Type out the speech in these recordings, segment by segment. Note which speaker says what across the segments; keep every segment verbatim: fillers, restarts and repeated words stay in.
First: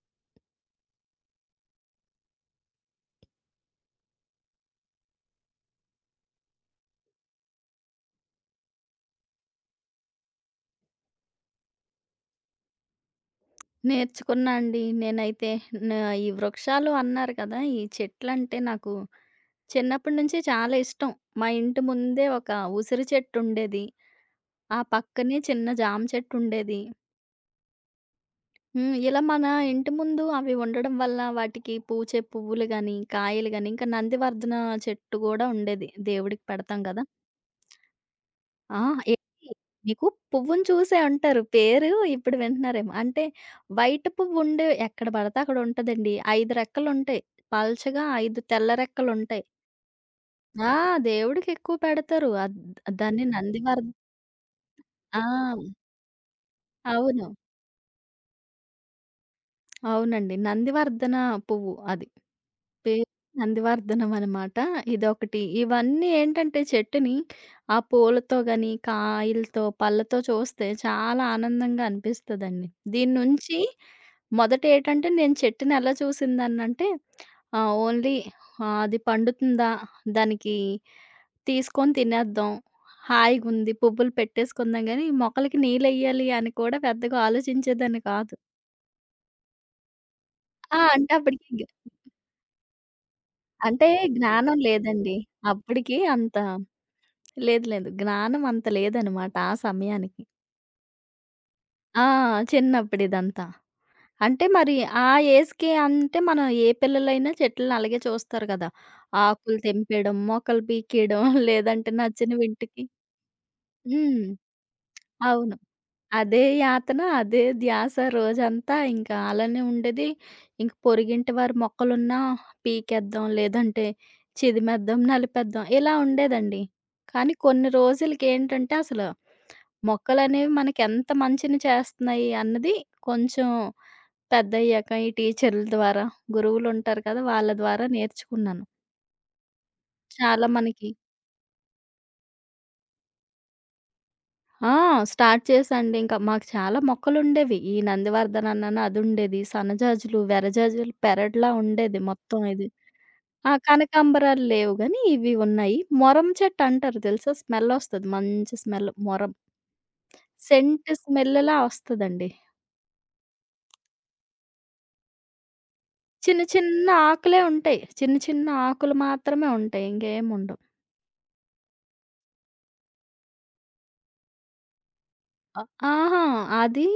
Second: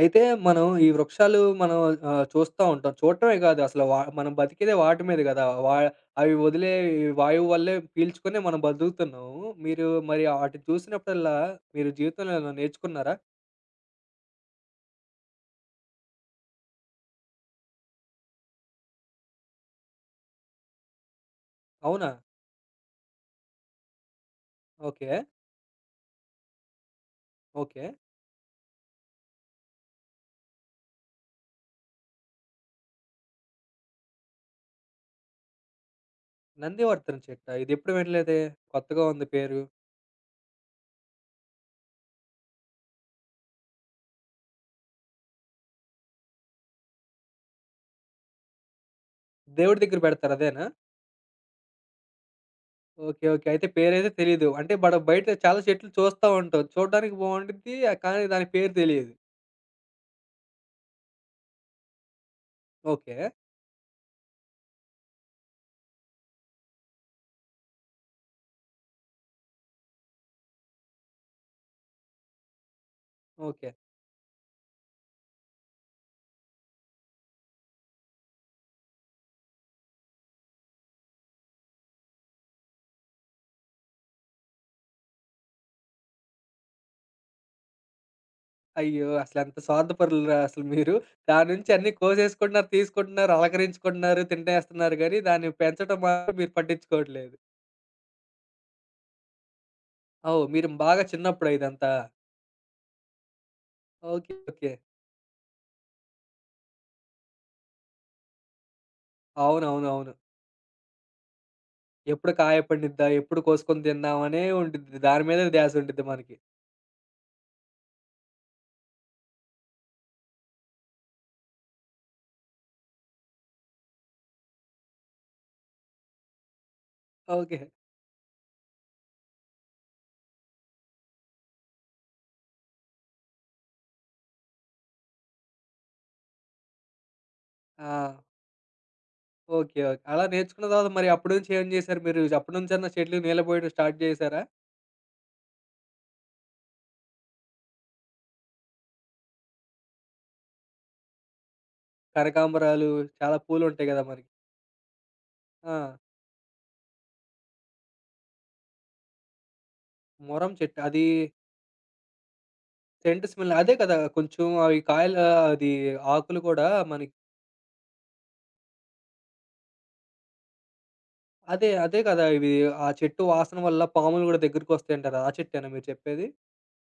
Speaker 1: అయితే, మనం ఈ వృక్షాలు మనం ఆహ్, చూస్తా ఉంటాం. చూడటమే కాదు, అసలు వా మనం బతికేదే వాటి మీద గదా! వా అవి వదిలే ఈ వాయువు వల్లే పీల్చుకునే మనం బతుకుతున్నాము. మీరు మరి ఆటిని చూసినప్పుడల్లా, మీరు జీవితంలో ఏమైనా నేర్చుకున్నారా?
Speaker 2: నేర్చుకున్నా అండి. నేనైతే నా ఈ వృక్షాలు అన్నారు కదా! ఈ చెట్లంటే నాకు చిన్నప్పటి నుంచి చాలా ఇష్టం. మా ఇంటి
Speaker 1: అవునా?
Speaker 2: ముందే ఒక ఉసిరి చెట్టు ఉండేది. ఆ
Speaker 1: ఓకే.
Speaker 2: పక్కనే చిన్న జామ చెట్టు ఉండేది.
Speaker 1: ఓకే.
Speaker 2: హ్మ్. ఇలా మన ఇంటి ముందు అవి ఉండడం వల్ల వాటికి పూచే పువ్వులు గాని, కాయలు గాని ఇంకా నందివర్ధన చెట్టు గూడా ఉండేది. దేవుడికి పెడతాం గదా!
Speaker 1: నందివర్ధనం చెట్టా? ఇదెప్పుడు వినలేదే!
Speaker 2: ఆ!
Speaker 1: కొత్తగా ఉంది
Speaker 2: ఏంటి
Speaker 1: పేరు.
Speaker 2: మీకు పువ్వుని చూసే ఉంటారు. పేరు ఇప్పుడు వింటున్నారేమో. అంటే వైట్ పువ్వుండే ఎక్కడ పడితే అక్కడ ఉంటదండి. ఐదు రెక్కలుంటాయి. పల్చగా ఐదు తెల్ల రెక్కలుంటాయి.
Speaker 1: దేవుడి దగ్గర పెడతారు అదేనా?
Speaker 2: ఆ! దేవుడికెక్కువ పెడతారు. అద్
Speaker 1: ఓకే.
Speaker 2: దాన్ని
Speaker 1: ఓకే. అయితే
Speaker 2: నందివర్ధ
Speaker 1: పేరైతే తెలీదు. అంటే, మనం
Speaker 2: ఆ!
Speaker 1: బయట చాలా చెట్లు చూస్తా ఉంటాం. చూడడానికి
Speaker 2: అవును.
Speaker 1: బావుండిద్ది. కానీ దాని పేరు తెలీదు.
Speaker 2: అవునండి. నందివర్ధన పువ్వు అది. పేరు
Speaker 1: ఓకే.
Speaker 2: నందివర్ధనం అనమాట. ఇదొకటి. ఇవన్నీ ఏంటంటే చెట్టుని ఆ పూలతో గాని, కాయలతో, పళ్ళతో చూస్తే చాలా ఆనందంగా అనిపిస్తదండి. దీన్నుంచి
Speaker 1: ఓకే.
Speaker 2: మొదట ఏటంటే నేను చెట్టుని ఎలా చూసిందాన్నంటే ఆహ్, ఓన్లీ ఆహ్, అది పండుతుందా? దానికి తీసుకొని తినేద్దాం. హాయిగుంది పువ్వులు పెట్టేసుకుందాం గానీ, మొక్కలకి నీళ్ళెయ్యాలి అని కూడా పెద్దగా ఆలోచించేదాన్ని కాదు.
Speaker 1: అయ్యో! అసలెంత స్వార్థపరులురా అసలు
Speaker 2: ఆ!
Speaker 1: మీరు.
Speaker 2: అంటే
Speaker 1: దాని
Speaker 2: అప్పటికి గ్
Speaker 1: నుంచి అన్నీ కోసేసుకుంటున్నారు, తీసుకుంటున్నారు,
Speaker 2: అంటే
Speaker 1: అలకరించుకుంటున్నారు,
Speaker 2: జ్ఞానం
Speaker 1: తింటేస్తున్నారు
Speaker 2: లేదండి.
Speaker 1: గానీ, దాన్ని
Speaker 2: అప్పటికి
Speaker 1: పెంచడం మాత్రం
Speaker 2: అంత
Speaker 1: మీరు పట్టించుకోవట్లేదు.
Speaker 2: లేదు లేదు. జ్ఞానం అంత లేదనమాట ఆ సమయానికి.
Speaker 1: ఓహ్! మీరు బాగా చిన్నప్పుడా ఇదంతా?
Speaker 2: ఆ! చిన్నప్పుడిదంతా.
Speaker 1: ఓకే.
Speaker 2: అంటే
Speaker 1: ఓకే.
Speaker 2: మరి ఆ ఏజ్‌కి అంటే మనం ఏ పిల్లలైనా చెట్లని అలాగే చూస్తారు కదా! ఆకులు
Speaker 1: అవునవునవును.
Speaker 2: తెంపేయడం, మొక్కలు పీకేయడం లేదంటే
Speaker 1: ఎప్పుడు కాయ
Speaker 2: నచ్చినవింటికి
Speaker 1: పండిద్దా? ఎప్పుడు కోసుకొని
Speaker 2: హ్మ్.
Speaker 1: తిందామనే ఉండిద్ది. దాని మీదే
Speaker 2: అవును.
Speaker 1: ధ్యాస ఉండిద్ది మనకి.
Speaker 2: అదే యాతన, అదే ధ్యాస రోజంతా ఇంకా అలానే ఉండేది. ఇంక పొరుగింటి వారి మొక్కలున్నా పీకేద్దాం, లేదంటే చిదిమేద్దాం, నలిపేద్దాం ఇలా ఉండేదండి. కానీ
Speaker 1: ఓకే.
Speaker 2: కొన్ని రోజులకేంటంటే అసలు మొక్కలనేవి మనకెంత మంచిని చేస్తున్నాయి అన్నది కొంచెం పెద్దయ్యాక ఈ టీచర్ల ద్వారా, గురువులుంటారు కదా! వాళ్ళ ద్వారా
Speaker 1: ఆ!
Speaker 2: నేర్చుకున్నాను.
Speaker 1: ఓకే. ఓకే. అలా
Speaker 2: చాలా
Speaker 1: నేర్చుకున్న
Speaker 2: మనకి
Speaker 1: తర్వాత మరి అప్పటి నుంచి ఏం చేశారు మీరు? అప్పటి నుంచన్నా చెట్లు నీళ్ళబోయడం స్టార్ట్ చేశారా?
Speaker 2: ఆ! స్టార్ట్ చేశాండి. ఇంకా మాకు చాలా మొక్కలుండేవి. ఈ నందివర్ధన అన్నాను అదుండేది. సన్నజాజులు, వెరజాజులు పెరడ్లా ఉండేది మొత్తం ఇది.
Speaker 1: కనకాంబరాలు, చాలా
Speaker 2: ఆ!
Speaker 1: పూలుంటాయి గదా మనకి!
Speaker 2: కనకాంబరాలు లేవు గానీ ఇవి
Speaker 1: ఆ!
Speaker 2: ఉన్నాయి. మొరం చెట్టు అంటారు తెలుసా? స్మెల్లొస్తది. మంచి స్మెల్ మొరం.
Speaker 1: మొరం చెట్టా?
Speaker 2: సెంట్
Speaker 1: అది
Speaker 2: స్మెల్‌లా వస్తదండి.
Speaker 1: సెంట్ స్మెల్ అదే కదా! కొంచెం అవి కాయల, అది ఆకులు
Speaker 2: చిన్న
Speaker 1: కూడా
Speaker 2: చిన్న
Speaker 1: మనకి
Speaker 2: ఆకులే ఉంటాయి. చిన్న చిన్న ఆకులు మాత్రమే ఉంటాయి. ఇంకేముండవు.
Speaker 1: అదే, అదే కదా! ఇవి, ఆ చెట్టు వాసన వల్ల పాములు గూడా దగ్గరికొస్తాయంటారు. ఆ
Speaker 2: అ
Speaker 1: చెట్టేనా మీరు
Speaker 2: ఆహా!
Speaker 1: చెప్పేది?
Speaker 2: అది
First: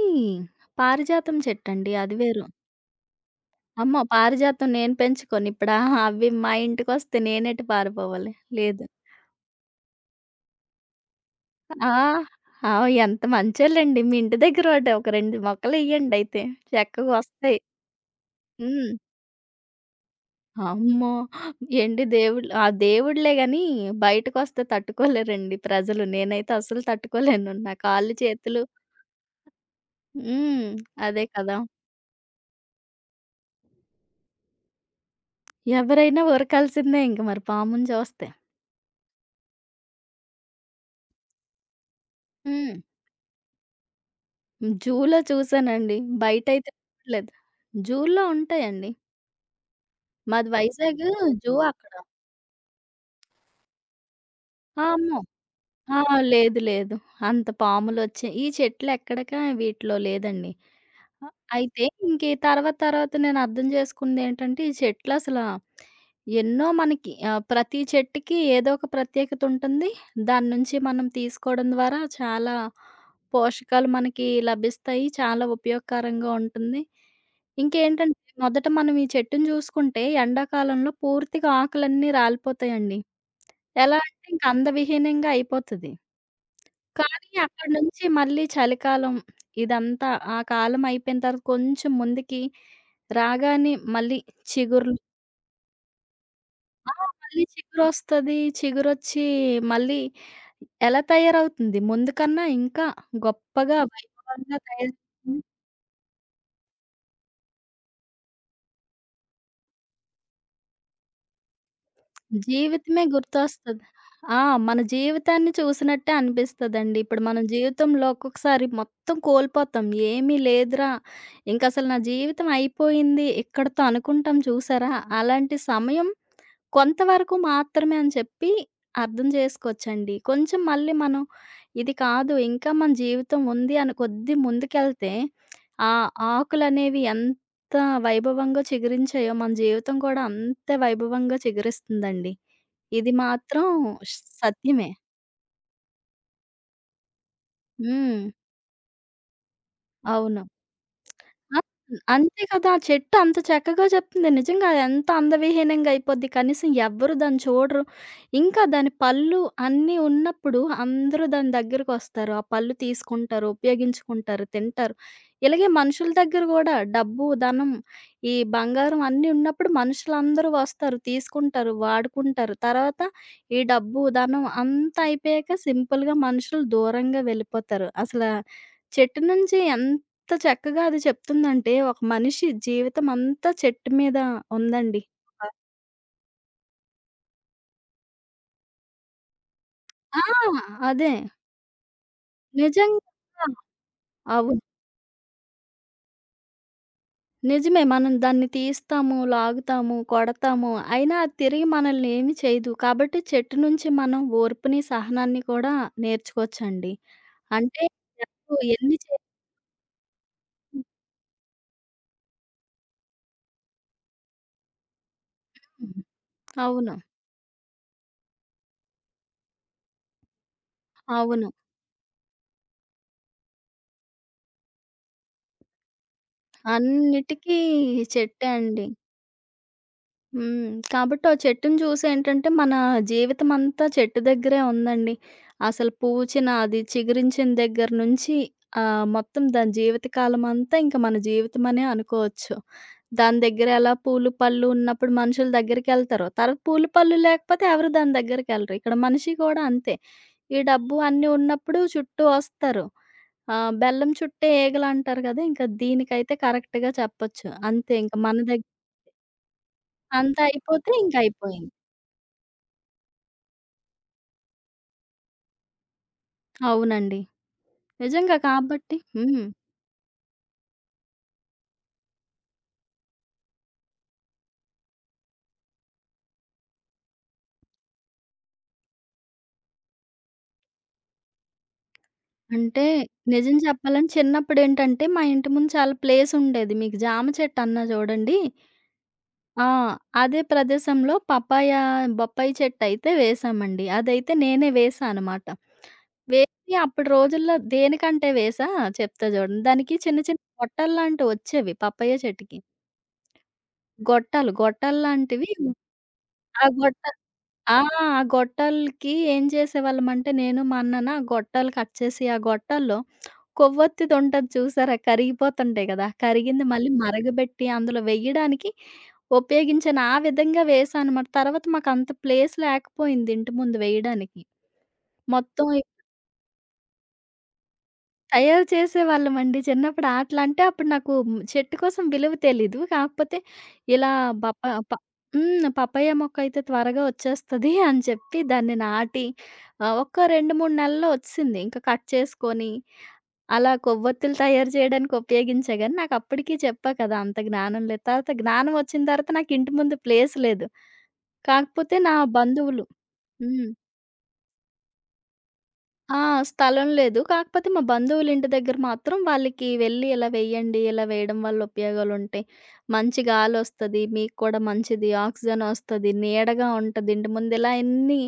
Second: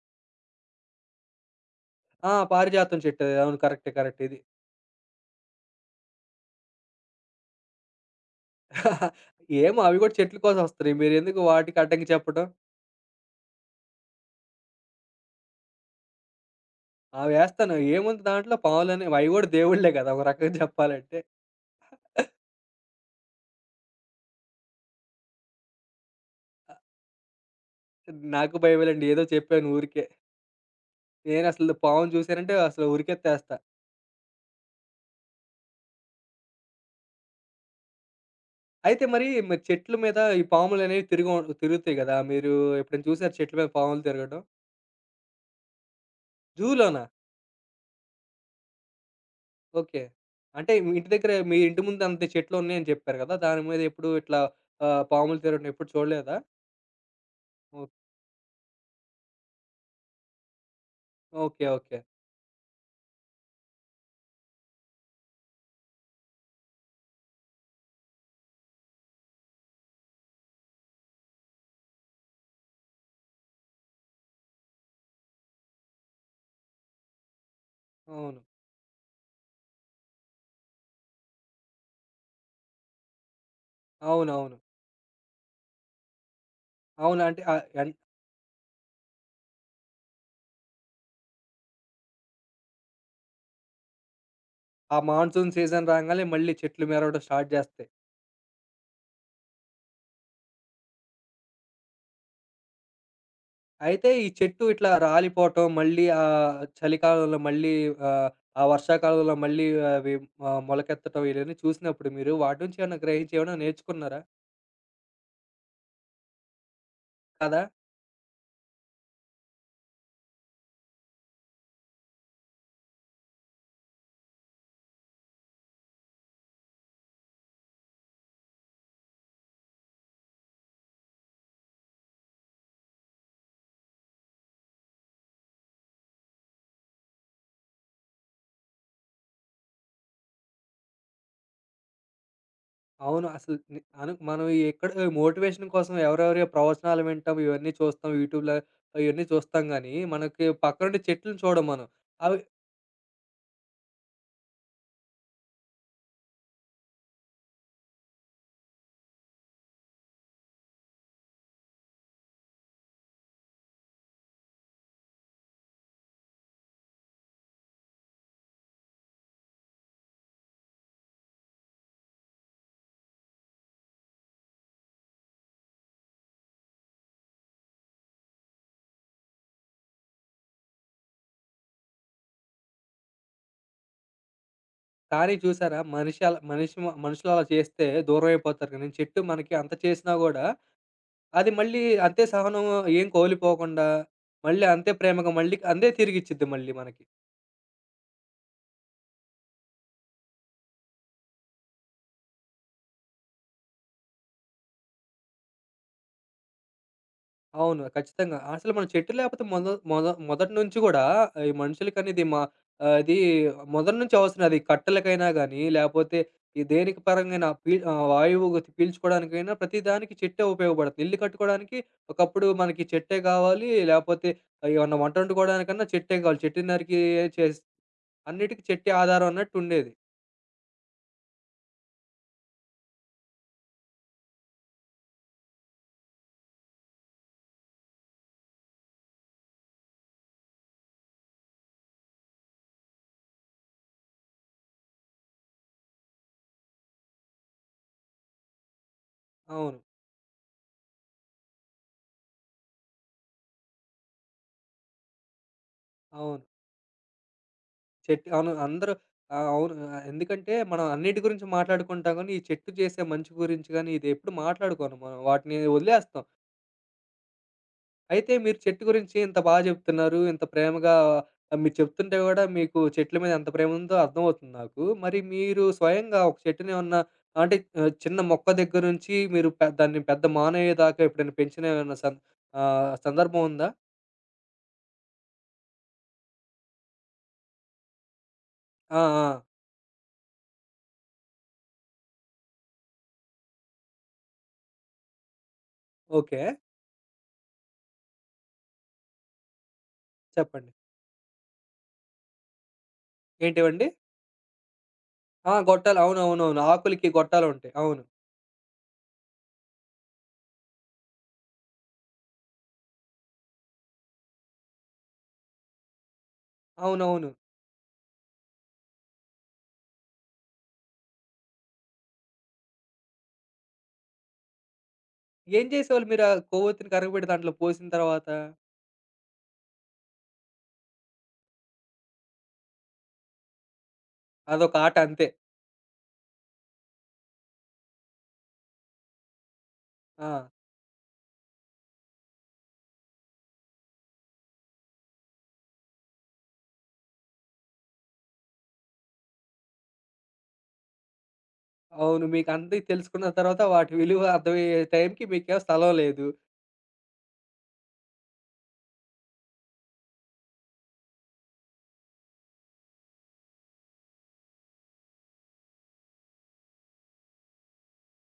Speaker 2: పారిజాతం చెట్టండి. అది
Speaker 1: ఆ!
Speaker 2: వేరు.
Speaker 1: పారిజాతం చెట్టు. అది. అవును. కరెక్టే.
Speaker 2: అమ్మో!
Speaker 1: కరెక్ట్ ఇది.
Speaker 2: పారిజాతం నేను పెంచుకోనిప్పుడా? అవి మా ఇంటికొస్తే నేనెటు పారిపోవాలి? లేదు.
Speaker 1: ఏమో అవి గూడా చెట్ల కోసం వస్తున్నాయి. మీరెందుకు వాటికి
Speaker 2: ఆ!
Speaker 1: అడ్డంకి చెప్పడం?
Speaker 2: ఆ! ఎంత మంచోళ్ళండి. మీ ఇంటి దగ్గర ఒకటి ఒక రెండు మొక్కలియ్యండయితే.
Speaker 1: ఆ!
Speaker 2: చక్కగొస్తాయి.
Speaker 1: వేస్తాను. ఏముంది దాంట్లో,
Speaker 2: హ్మ్.
Speaker 1: పాములనేవి అవి గూడా దేవుళ్ళే కదా ఒక రకంగా
Speaker 2: అమ్మో!
Speaker 1: చెప్పాలంటే.
Speaker 2: ఏండి దేవుళ్ళు ఆ! దేవుళ్ళే గానీ, బయటకొస్తే తట్టుకోలేరండి ప్రజలు. నేనైతే అస్సలు తట్టుకోలేను. నా కాళ్ళు,
Speaker 1: నాకు
Speaker 2: చేతులు
Speaker 1: భయమేలండి. ఏదో చెప్పాను ఊరికే.
Speaker 2: హ్మ్. అదే కదా!
Speaker 1: నేనసలు పాముని చూసానంటే అసలు ఉరికెత్తేస్తా.
Speaker 2: ఎవరైనా ఉరకాల్సిందే ఇంక మరి పాముని చూస్తే.
Speaker 1: అయితే మరి, మరి చెట్ల మీద ఈ పాములనేవి తిరుగు తిరుగుతాయి గదా! మీరు
Speaker 2: హ్మ్.
Speaker 1: ఎప్పుడైనా చూసారా చెట్ల మీద పాములు తిరగడం?
Speaker 2: హ్మ్. జూలో చూసానండి. బయటైతే
Speaker 1: జూలోనా?
Speaker 2: చూడలేదు. జూలో ఉంటాయండి.
Speaker 1: ఓకే.
Speaker 2: మాది
Speaker 1: అంటే, మీ
Speaker 2: వైజాగ్
Speaker 1: ఇంటి దగ్గర
Speaker 2: జూ
Speaker 1: మీ ఇంటి
Speaker 2: అక్కడ.
Speaker 1: ముందు అంత చెట్లు ఉన్నాయని చెప్పారు గదా! దాని మీద ఎప్పుడు ఇట్లా
Speaker 2: ఆ!
Speaker 1: ఆహ్,
Speaker 2: అమ్మో!
Speaker 1: పాములు తిరగడం ఎప్పుడు
Speaker 2: ఆ!
Speaker 1: చూడలేదా?
Speaker 2: లేదు. లేదు. అంత
Speaker 1: ఓహ్!
Speaker 2: పాములొచ్చాయి. ఈ చెట్లెక్కడక వీటిలో లేదండి. ఆహ్,
Speaker 1: ఓకే.
Speaker 2: అయితే
Speaker 1: ఓకే.
Speaker 2: ఇంక ఈ తర్వాత తర్వాత నేను అర్థం చేసుకుందేంటంటే ఈ చెట్లసల ఎన్నో మనకి ఆహ్, ప్రతి చెట్టుకి ఏదో ఒక ప్రత్యేకత ఉంటుంది. దాని నుంచి మనం తీసుకోవడం ద్వారా చాలా పోషకాలు మనకి లభిస్తాయి. చాలా ఉపయోగకరంగా ఉంటుంది. ఇంకేంటంటే
Speaker 1: అవును.
Speaker 2: మొదట మనం ఈ చెట్టుని చూసుకుంటే ఎండాకాలంలో పూర్తిగా ఆకులన్నీ రాలిపోతాయండి. ఎలా అంటే
Speaker 1: అవునవును.
Speaker 2: ఇంక
Speaker 1: అవును.
Speaker 2: అందవిహీనంగా అయిపోతది.
Speaker 1: అవును.
Speaker 2: కానీ
Speaker 1: అంటే, ఆహ్,
Speaker 2: అక్కడి
Speaker 1: ఎన్
Speaker 2: నుంచి మళ్ళీ చలికాలం ఇదంతా ఆ కాలం అయిపోయిన తర్వాత కొంచెం ముందుకి రాగానే మళ్ళీ
Speaker 1: ఆ
Speaker 2: చిగుర్లు
Speaker 1: మాన్సూన్ సీజన్ రాంగానే మళ్ళీ చెట్లు
Speaker 2: ఆ!
Speaker 1: మెరవడం
Speaker 2: మళ్ళీ
Speaker 1: స్టార్ట్ జేస్తాయి.
Speaker 2: చిగురొస్తది. చిగురొచ్చి మళ్ళీ ఎలా తయారవుతుంది ముందు కన్నా ఇంకా గొప్పగా
Speaker 1: అయితే ఈ
Speaker 2: వైభవంగా
Speaker 1: చెట్టు ఇట్లా
Speaker 2: తయారవుతుంది.
Speaker 1: రాలిపోవటం, మళ్ళీ ఆహ్, చలికాలంలో మళ్ళీ ఆహ్, ఆ వర్షాకాలంలో మళ్ళీ అవి ఆహ్, మొలకెత్తటం, ఇయన్నీ చూసినప్పుడు మీరు వాటి నుంచి ఏమన్నా
Speaker 2: జీవితమే
Speaker 1: గ్రహించి ఏమన్నా
Speaker 2: గుర్తొస్తది.
Speaker 1: నేర్చుకున్నారా?
Speaker 2: ఆ! మన జీవితాన్ని చూసినట్టే అనిపిస్తదండి. ఇప్పుడు మనం
Speaker 1: కదా!
Speaker 2: జీవితంలో ఒక్కొక్కసారి మొత్తం కోల్పోతాం. ఏమీ లేదురా! ఇంకసలు నా జీవితం అయిపోయింది. ఇక్కడితో అనుకుంటాం చూసారా? అలాంటి సమయం కొంతవరకు మాత్రమే అని చెప్పి అర్థం చేసుకోవచ్చండి. కొంచెం మళ్ళీ మనం ఇది కాదు ఇంకా మన జీవితం ఉంది అని కొద్ది ముందుకెళ్తే ఆ ఆకులనేవి ఎంత వైభవంగా చిగురించాయో మన జీవితం కూడా అంతే వైభవంగా చిగురిస్తుందండి. ఇది
Speaker 1: అవును. అసలు
Speaker 2: మాత్రం
Speaker 1: ని అను మనం ఈ
Speaker 2: సత్యమే.
Speaker 1: ఎక్కడ మోటివేషన్ కోసం ఎవరెవరి ప్రవచనాలు వింటాం, ఇవన్నీ చూస్తాం
Speaker 2: హ్మ్.
Speaker 1: యూట్యూబ్‌లో. ఇయన్నీ చూస్తాం గానీ,
Speaker 2: అవును.
Speaker 1: మనకి పక్కనుండి చెట్లుని
Speaker 2: ఆ!
Speaker 1: చూడం మనం. అవి,
Speaker 2: అంతే కదా! ఆ చెట్టు అంత చక్కగా చెప్తుంది. నిజంగా అదెంత అందవిహీనంగా అయిపోద్ది. కనీసం ఎవ్వరు దాన్ని చూడరు. ఇంకా దాని పళ్ళు అన్నీ ఉన్నప్పుడు అందరూ దాని దగ్గరకొస్తారు. ఆ పళ్ళు తీసుకుంటారు, ఉపయోగించుకుంటారు, తింటారు. ఇలాగే మనుషుల దగ్గర గూడా డబ్బు, ధనం, ఈ బంగారం అన్నీ ఉన్నప్పుడు మనుషులందరూ వస్తారు, తీసుకుంటారు, వాడుకుంటారు. తర్వాత ఈ డబ్బు, ధనం అంతా అయిపోయాక సింపుల్‌గా మనుషులు దూరంగా వెళ్ళిపోతారు. అసల చెట్టు నుంచి ఎంత చక్కగా అది చెప్తుందంటే, ఒక మనిషి జీవితం అంతా చెట్టు మీద ఉందండి.
Speaker 1: కానీ
Speaker 2: ఆ!
Speaker 1: చూసారా, మనిషి అలా మనిషి మనుషులలా చేస్తే దూరమైపోతారు, కానీ చెట్టు మనకి అంత చేసినా గూడా
Speaker 2: అదే.
Speaker 1: అది మళ్ళీ అంతే సహనం,
Speaker 2: నిజంగా.
Speaker 1: ఏం కోల్పోకుండా,
Speaker 2: అవును.
Speaker 1: మళ్ళీ అంతే ప్రేమగా మళ్ళీ అందే తిరిగిచ్చిద్ది మళ్ళీ మనకి.
Speaker 2: నిజమే. మనం దాన్ని తీస్తాము, లాగుతాము, కొడతాము. అయినా అది తిరిగి మనల్ని ఏమి చేయదు. కాబట్టి చెట్టు నుంచి మనం ఓర్పుని, సహనాన్ని కూడా నేర్చుకోవచ్చండి. అంటే
Speaker 1: అవును. ఖచ్చితంగా.
Speaker 2: చెట్లు
Speaker 1: అసలు మనం
Speaker 2: ఎన్ని
Speaker 1: చెట్టు
Speaker 2: చేసిన
Speaker 1: లేకపోతే, మొద మొద మొదటి నుంచి గూడా ఈ మనుషులకనేది మా ఆహ్, అది మొదటి నుంచి అవసరం. అది కట్టెలకైనా గానీ,
Speaker 2: హ్మ్.
Speaker 1: లేపోతే ఈ
Speaker 2: అవును.
Speaker 1: దేనికి పరంగైనా పీ ఆహ్, వాయువు గ- పీల్చుకోవడానికైనా ప్రతి దానికి చెట్టే ఉపయోగపడుతుంది. ఇల్లు
Speaker 2: అవును.
Speaker 1: కట్టుకోవడానికి ఒకప్పుడు మనకి చెట్టే గావాలి, లేపోతే ఏమన్నా వంట వండుకోవడానికన్నా చెట్టే గావాలి. చెట్టుని నరికి
Speaker 2: అన్నిటికీ
Speaker 1: చేస్
Speaker 2: చెట్టే
Speaker 1: అన్నిటికి
Speaker 2: అండి.
Speaker 1: చెట్టే ఆధారం అన్నట్టుండేది.
Speaker 2: హ్మ్. కాబట్టి ఆ చెట్టుని చూసేంటంటే, మన జీవితమంతా చెట్టు దగ్గరే ఉందండి. అసలు పూచిన, అది చిగురించిన దగ్గర నుంచి ఆహ్, మొత్తం దాని జీవితకాలమంతా ఇంక మన జీవితమనే అనుకోవచ్చు. దాని దగ్గర ఎలా పూలు, పళ్ళు ఉన్నప్పుడు మనుషుల దగ్గరికెళ్తారో, తర్వాత పూలు, పళ్ళు లేకపోతే ఎవరు దాని దగ్గరికెళ్ళరు. ఇక్కడ మనిషి కూడా
Speaker 1: అవును.
Speaker 2: అంతే. ఈ డబ్బు అన్నీ ఉన్నప్పుడు చుట్టూ వస్తారు. ఆహ్, బెల్లం చుట్టే ఈగలంటారు గదా! ఇంక దీనికైతే
Speaker 1: అవును.
Speaker 2: కరెక్ట్‌గా చెప్పొచ్చు. అంతే ఇంక
Speaker 1: చెట్టు,
Speaker 2: మన
Speaker 1: అవును.
Speaker 2: దగ్
Speaker 1: అందరూ, ఆ! అవును. ఆహ్,
Speaker 2: అంతా
Speaker 1: ఎందుకంటే మనం
Speaker 2: అయిపోతే
Speaker 1: అన్నిటి గురించి
Speaker 2: ఇంకయిపోయింది.
Speaker 1: మాట్లాడుకుంటాం గానీ, ఈ చెట్టు చేసే మంచి గురించి గానీ, ఇది ఎప్పుడు మాట్లాడుకోను మనం. వాటిని వదిలేస్తాం.
Speaker 2: అవునండి.
Speaker 1: అయితే
Speaker 2: నిజంగా
Speaker 1: మీరు చెట్టు
Speaker 2: కాబట్టి
Speaker 1: గురించి ఇంత
Speaker 2: హ్మ్.
Speaker 1: బా జెప్తున్నారు. ఇంత ప్రేమగా, ఆహ్, మీరు చెప్తుంటే గూడా మీకు చెట్ల మీద ఎంత ప్రేమ ఉందో అర్థమవుతుంది నాకు. మరి మీరు స్వయంగా ఒక చెట్టునేమన్నా, అంటే, ఆహ్, చిన్న మొక్క దగ్గర నుంచి మీరు పె దాన్ని పెద్ద మానయ్యేదాకా ఎప్పుడైనా పెంచిన ఏమన్నా సం
Speaker 2: అంటే
Speaker 1: ఆహ్, సందర్భం
Speaker 2: నిజం
Speaker 1: ఉందా?
Speaker 2: చెప్పాలంటే చిన్నప్పుడేంటంటే మా ఇంటి ముందు చాలా ప్లేసుండేది. మీకు జామ చెట్టన్నా చూడండి.
Speaker 1: ఆ! ఆ!
Speaker 2: ఆ! అదే ప్రదేశంలో పపాయ, బొప్పాయి చెట్టయితే వేసామండి. అదైతే నేనే వేశా అనమాట.
Speaker 1: ఓకే.
Speaker 2: వేసి అప్పుడు రోజుల్లో దేనికంటే వేశా చెప్తా చూడండి. దానికి చిన్న చిన్న
Speaker 1: చెప్పండి.
Speaker 2: గొట్టాల్లాంటివొచ్చేవి పపాయ చెట్టుకి.
Speaker 1: ఏంటివండి?
Speaker 2: గొట్టాలు గొట్టాల్లాంటివి
Speaker 1: ఆ! గొట్టాలు. అవునవునవును.
Speaker 2: ఆ
Speaker 1: ఆకులకి
Speaker 2: గొట్టాలు
Speaker 1: గొట్టాలుంటాయి.
Speaker 2: ఆ!
Speaker 1: అవును.
Speaker 2: ఆ గొట్టాలకి ఏం చేసేవాళ్ళమంటే నేను, మా అన్నన ఆ గొట్టాలు కట్ చేసి, ఆ గొట్టాల్లో కొవ్వొత్తిదుంటది చూసారా? కరిగిపోతుంటాయి కదా! కరిగింది మళ్ళీ
Speaker 1: అవునవును.
Speaker 2: మరగబెట్టి అందులో వెయ్యడానికి ఉపయోగించాను. ఆ విధంగా వేశానమాట. తర్వాత మాకంత ప్లేస్ లేకపోయింది ఇంటి ముందు వెయ్యడానికి.
Speaker 1: ఏం
Speaker 2: మొత్తం
Speaker 1: చేసేవాళ్ళు మీరు ఆ కొవ్వొత్తిని కరగబెట్టి దాంట్లో పోసిన తర్వాత?
Speaker 2: తయారు చేసేవాళ్ళమండి. చిన్నప్పుడు ఆటలంటే అప్పుడు నాకు మ్, చెట్టు కోసం విలువ తెలీదు. కాకపోతే ఇలా బప
Speaker 1: అదొక
Speaker 2: ప
Speaker 1: ఆట అంతే.
Speaker 2: హ్మ్. పపాయ మొక్కయితే త్వరగా వచ్చేస్తది అని చెప్పి దాన్ని నాటి ఆహ్, ఒక్క
Speaker 1: ఆ!
Speaker 2: రెండు, మూడు నెలల్లో వచ్చిసింది. ఇంకా కట్ చేసుకొని అలా కొవ్వొత్తులు తయారు చేయడానికి ఉపయోగించా గానీ నాకప్పటికి చెప్పా కదా! అంత జ్ఞానం లేదు. తర్వాత జ్ఞానం వచ్చిన తర్వాత నాకు ఇంటి ముందు ప్లేస్ లేదు. కాకపోతే నా
Speaker 1: అవును. మీకంతా
Speaker 2: బంధువులు
Speaker 1: తెలుసుకున్న తర్వాత
Speaker 2: హ్మ్.
Speaker 1: వాటి విలువ అర్థమయ్యే టైంకి మీకేమో స్థలం
Speaker 2: ఆ!
Speaker 1: లేదు.
Speaker 2: స్థలం లేదు. కాకపోతే మా బంధువులింటి దగ్గర మాత్రం వాళ్ళకి వెళ్ళి ఇలా వేయండి, ఇలా వేయడం వల్ల ఉపయోగాలుంటాయి. మంచి గాలొస్తది, మీకు కూడా మంచిది, ఆక్సిజనొస్తది, నీడగా ఉంటది ఇంటి ముందు. ఇలా అన్నీ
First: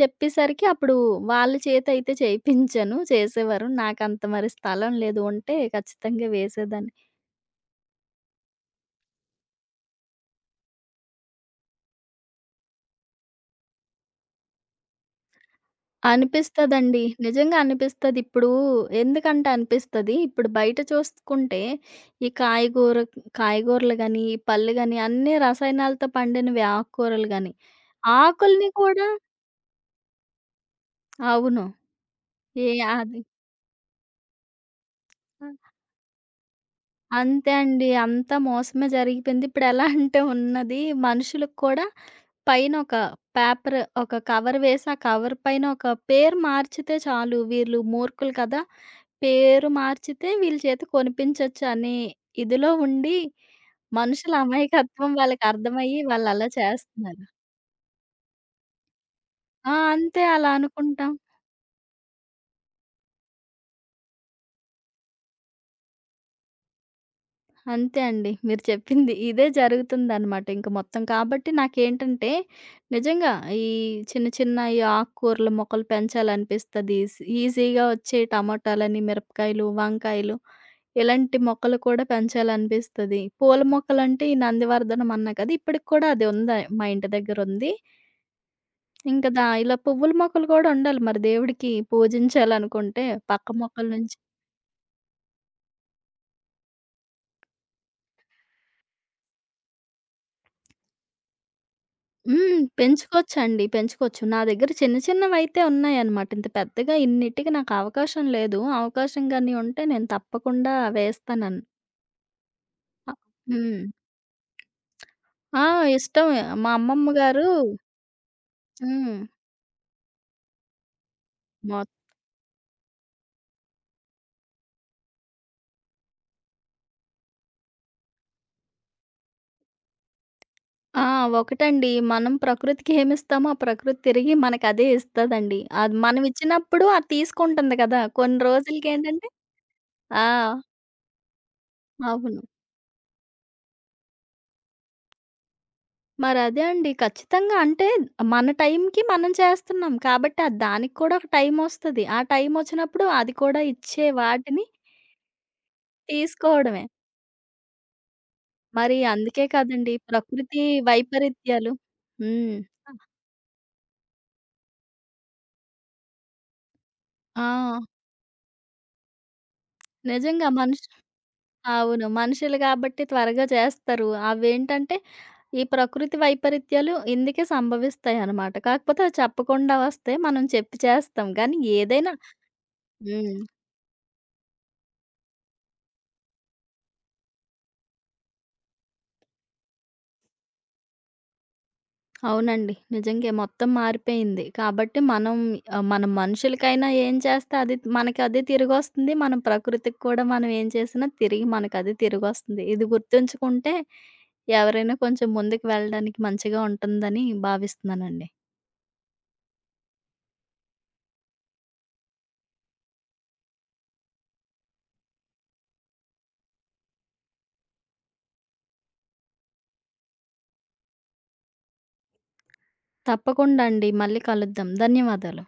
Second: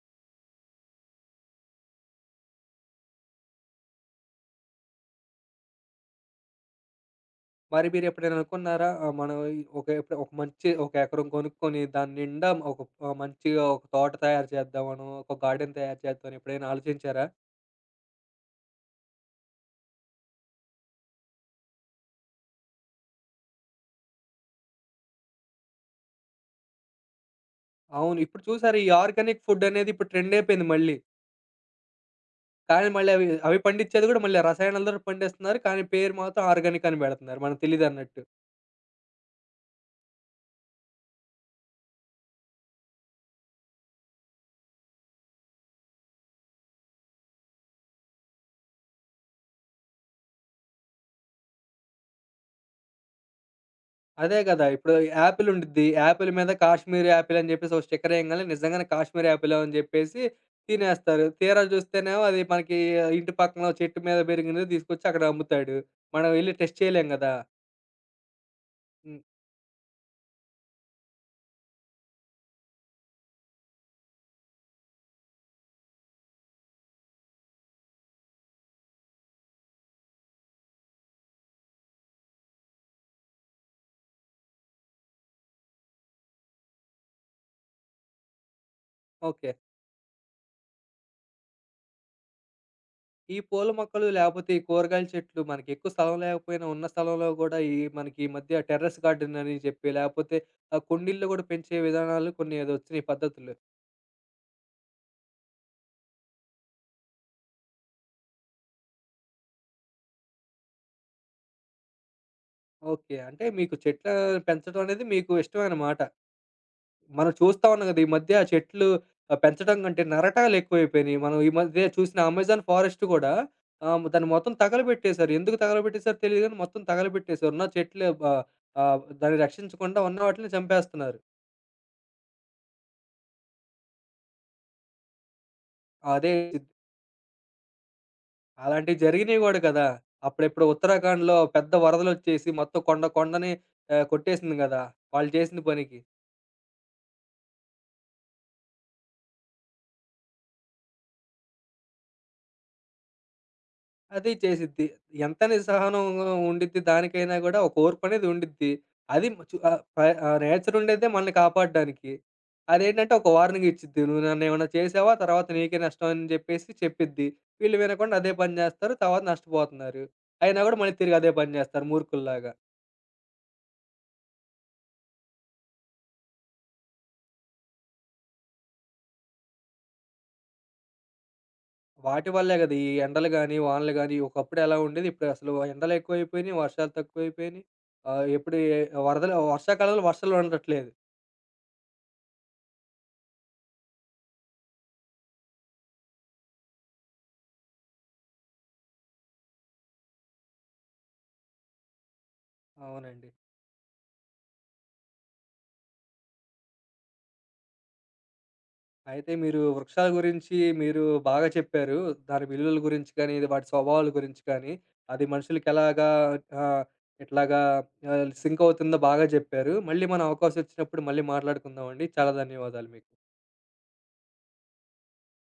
Speaker 2: చెప్పేసరికి అప్పుడు వాళ్ళ చేతయితే చేయిపించాను. చేసేవారు. నాకంత మరి స్థలం లేదు. ఉంటే ఖచ్చితంగా వేసేదాన్ని.
Speaker 1: మరి మీరెప్పుడైనా అనుకున్నారా? ఆహ్, మనం ఈ ఒక ఎప్ ఒక మంచి ఒక ఎకరం కొనుక్కొని దాని నిండా ఒక, ఆహ్, మంచిగా ఒక తోట తయారు చేద్దాం మనం, ఒక గార్డెన్ తయారు చేద్దాం అని ఎప్పుడైనా
Speaker 2: అనిపిస్తదండి.
Speaker 1: ఆలోచించారా?
Speaker 2: నిజంగా అనిపిస్తది. ఇప్పుడు ఎందుకంటే అనిపిస్తది, ఇప్పుడు బయట చూసుకుంటే ఈ కాయగూర కాయగూరలు గాని, ఈ పళ్ళు గాని అన్నీ రసాయనాలతో పండినవి ఆకుకూరలు గాని.
Speaker 1: అవును. ఇప్పుడు
Speaker 2: ఆకుల్ని
Speaker 1: చూసారా ఈ
Speaker 2: కూడా
Speaker 1: ఆర్గానిక్ ఫుడ్ అనేది ఇప్పుడు ట్రెండ్ అయిపోయింది మళ్ళీ.
Speaker 2: అవును. ఏ
Speaker 1: కానీ మళ్ళీ
Speaker 2: అది
Speaker 1: అవి, అవి పండించేది కూడా మళ్ళీ రసాయనాలతోటి పండిస్తున్నారు. కానీ పేరు మాత్రం ఆర్గానిక్ అని పెడుతున్నారు,
Speaker 2: అంతే
Speaker 1: మనకు
Speaker 2: అండి.
Speaker 1: తెలీదన్నట్టు.
Speaker 2: అంతా మోసమే జరిగిపోయింది. ఇప్పుడెలా అంటే ఉన్నది మనుషులకు కూడా పైన ఒక పేపర్ ఒక కవర్ వేసి, ఆ కవర్ పైన ఒక పేరు మార్చితే చాలు. వీళ్ళు మూర్ఖులు కదా! పేరు మార్చితే వీళ్ళ చేత కొనిపించొచ్చు అనే ఇదిలో ఉండి, మనుషుల
Speaker 1: అదే గదా! ఇప్పుడు
Speaker 2: అమాయకత్వం
Speaker 1: యాపిల్ ఉండిద్ది.
Speaker 2: వాళ్ళకర్థమయ్యి
Speaker 1: యాపిల్
Speaker 2: వాళ్ళలా
Speaker 1: మీద కాశ్మీర్
Speaker 2: చేస్తున్నారు.
Speaker 1: యాపిల్ అని జెప్పేసి ఒక స్టిక్కర్ ఎయంగానే, నిజంగానే కాశ్మీర్ యాపిలో అని
Speaker 2: ఆ!
Speaker 1: జెప్పేసి
Speaker 2: అంతే అలా అనుకుంటాం.
Speaker 1: తినేస్తారు. తీరా జూస్తేనేమో అది మనకి ఇంటి పక్కన చెట్టు మీద బెరిగిందే తీసుకొచ్చి అక్కడ అమ్ముతాడు. మనం ఎళ్లి టెస్ట్ చేయలేం గదా!
Speaker 2: అంతే అండి. మీరు చెప్పింది.
Speaker 1: హ్మ్.
Speaker 2: ఇదే జరుగుతుందనమాట ఇంక మొత్తం. కాబట్టి నాకేంటంటే, నిజంగా ఈ చిన్న చిన్న ఈ ఆకుకూరల మొక్కలు పెంచాలనిపిస్తది. స్ ఈజీగా వచ్చే టమాటాలని, మిరపకాయలు, వంకాయలు ఇలాంటి మొక్కలు కూడా పెంచాలనిపిస్తది. పూల మొక్కలంటే ఈ నందివర్ధనం అన్నా కదా! ఇప్పటికి కూడా అది ఉంది మా ఇంటి దగ్గరుంది. ఇంకా దా
Speaker 1: ఓకే.
Speaker 2: ఇలా పువ్వుల మొక్కలు కూడా ఉండాలి. మరి దేవుడికి పూజించాలనుకుంటే
Speaker 1: ఈ
Speaker 2: పక్క
Speaker 1: పూల
Speaker 2: మొక్కల
Speaker 1: మొక్కలు
Speaker 2: నుంచి
Speaker 1: లేపోతే ఈ కూరగాయల చెట్లు మనకి ఎక్కువ స్థలం లేకపోయినా, ఉన్న స్థలంలో గూడా ఈ మనకి ఈ మధ్య టెర్రస్ గార్డెన్ అని జెప్పి, లేపోతే ఆహ్, కుండీల్లో గూడా పెంచే విధానాలు కొన్ని
Speaker 2: హ్మ్.
Speaker 1: ఏదో ఒచ్చినాయి పద్ధతులు.
Speaker 2: పెంచుకోవచ్చండి. పెంచుకోవచ్చు. నా దగ్గర చిన్న చిన్నవైతే ఉన్నాయన్నమాట. ఇంత పెద్దగా ఇన్నిటికి నాకు అవకాశం లేదు. అవకాశం గాని ఉంటే నేను తప్పకుండా వేస్తానన్ అ
Speaker 1: ఓకే. అంటే మీకు
Speaker 2: హ్మ్.
Speaker 1: చెట్ల పెంచడం అనేది మీకు
Speaker 2: ఆ!
Speaker 1: ఇష్టమైన మాట.
Speaker 2: ఇష్టమే. మా అమ్మమ్మ
Speaker 1: మనం
Speaker 2: గారు
Speaker 1: చూస్తా ఉన్నాం గదా! ఈ మధ్య చెట్లు
Speaker 2: హ్మ్.
Speaker 1: ఆహ్, పెంచడం కంటే నరటాలు ఎక్కువైపోయినియి. మనం ఈ మధ్య
Speaker 2: మొత్
Speaker 1: చూసిన అమెజాన్ ఫారెస్ట్ గూడా ఆహ్, దాన్ని మొత్తం తగలబెట్టేశారు. ఎందుకు తగలబెట్టేశారో తెలీదు గానీ మొత్తం తగలబెట్టేశారు. ఉన్న చెట్లు బ ఆహ్, దాన్ని రక్షించకుండా ఉన్న వాటిలిని
Speaker 2: ఆ!
Speaker 1: చంపేస్తున్నారు.
Speaker 2: ఒకటండి. మనం ప్రకృతికి ఏమిస్తామో ఆ ప్రకృతి తిరిగి మనకదే ఇస్తదండి. అది
Speaker 1: అదే,
Speaker 2: మనమిచ్చినప్పుడు అది తీసుకుంటుంది కదా! కొన్ని
Speaker 1: అలాంటివి
Speaker 2: రోజులకేంటంటే
Speaker 1: జరిగినియి గూడా కదా!
Speaker 2: ఆ!
Speaker 1: అప్పుడెప్పుడో ఉత్తరాఖండ్‌లో పెద్ద
Speaker 2: అవును.
Speaker 1: వరదలొచ్చేసి మొత్తం కొండ కొండని ఆహ్, కొట్టేసింది గదా వాళ్ళు చేసిన పనికి.
Speaker 2: మరదే అండి. ఖచ్చితంగా. అంటే మన టైంకి మనం చేస్తున్నాం. కాబట్టి అది దానికి కూడా ఒక టైమొస్తది. ఆ టైమొచ్చినప్పుడు అది కూడా ఇచ్చే
Speaker 1: అది
Speaker 2: వాటిని
Speaker 1: చేసిద్ది. ఎంత నిస్సహనం ఉండిద్ది,
Speaker 2: తీసుకోవడమే.
Speaker 1: దానికైనా గూడా ఒక ఓర్పనేది ఉండిద్ది.
Speaker 2: మరి
Speaker 1: అది
Speaker 2: అందుకే
Speaker 1: చు ఆహ్,
Speaker 2: కదండీ
Speaker 1: ప ఆహ్,
Speaker 2: ప్రకృతి
Speaker 1: నేచర్ ఉండేదే మనల్ని
Speaker 2: వైపరీత్యాలు
Speaker 1: కాపాడడానికి.
Speaker 2: హ్మ్.
Speaker 1: అదేంటంటే ఒక వార్నింగ్ ఇచ్చిద్ది. "నువ్వు నన్నేమన్నా చేసావా తర్వాత నీకే నష్టం" అని జెప్పేసి చెప్పిద్ది. వీళ్ళు
Speaker 2: ఆ!
Speaker 1: వినకుండా అదే పని జేస్తారు. తర్వాత నష్టపోతున్నారు.
Speaker 2: నిజంగా
Speaker 1: అయినా గూడా
Speaker 2: మనుషు
Speaker 1: మళ్ళీ తిరిగి అదే పని జేస్తారు
Speaker 2: అవును.
Speaker 1: మూర్ఖుల్లాగా.
Speaker 2: మనుషులు కాబట్టి త్వరగా చేస్తారు. అవేంటంటే ఈ ప్రకృతి వైపరీత్యాలు ఇందుకే సంభవిస్తాయనమాట. కాకపోతే అవి చెప్పకుండా వస్తే మనం చెప్పి చేస్తాం. కానీ ఏదైనా
Speaker 1: వాటి వల్లే గదా! ఈ ఎండలు
Speaker 2: హ్మ్.
Speaker 1: గాని, వానలు గాని, ఒకప్పుడు ఎలా ఉండేది, ఇప్పుడు అసలు ఎండలు ఎక్కువైపోయినియి, వర్షాలు తక్కువైపోయినియి. ఆహ్, ఎప్పుడు ఏ వరదలు, వర్షాకాలంలో వర్షాలు ఉండట్లేదు.
Speaker 2: అవునండి. నిజంగే మొత్తం మారిపోయింది. కాబట్టి మనం ఆహ్, మనం మనుషులకైనా ఏం చేస్తే అది మనకి అదే తిరిగొస్తుంది. మనం ప్రకృతికి కూడా మనం ఏం చేసినా తిరిగి మనకదే తిరిగొస్తుంది. ఇది
Speaker 1: అవునండి.
Speaker 2: గుర్తుంచుకుంటే ఎవరైనా కొంచెం ముందుకు వెళ్ళడానికి మంచిగా ఉంటుందని భావిస్తున్నానండి.
Speaker 1: అయితే మీరు వృక్షాల గురించి మీరు బాగా చెప్పారు. దాని విలువల గురించి కానీ, ఇది వాటి స్వభావాల గురించి కానీ, అది మనుషులకెలాగా, ఆహ్, ఎట్లాగా, ఆహ్, సింక్ అవుతుందో బాగా జెప్పారు. మళ్ళీ మనం అవకాశం వచ్చినప్పుడు మళ్ళీ మాట్లాడుకుందామండి. చాలా ధన్యవాదాలు మీకు.
Speaker 2: తప్పకుండా అండి. మళ్ళీ కలుద్దాం. ధన్యవాదాలు.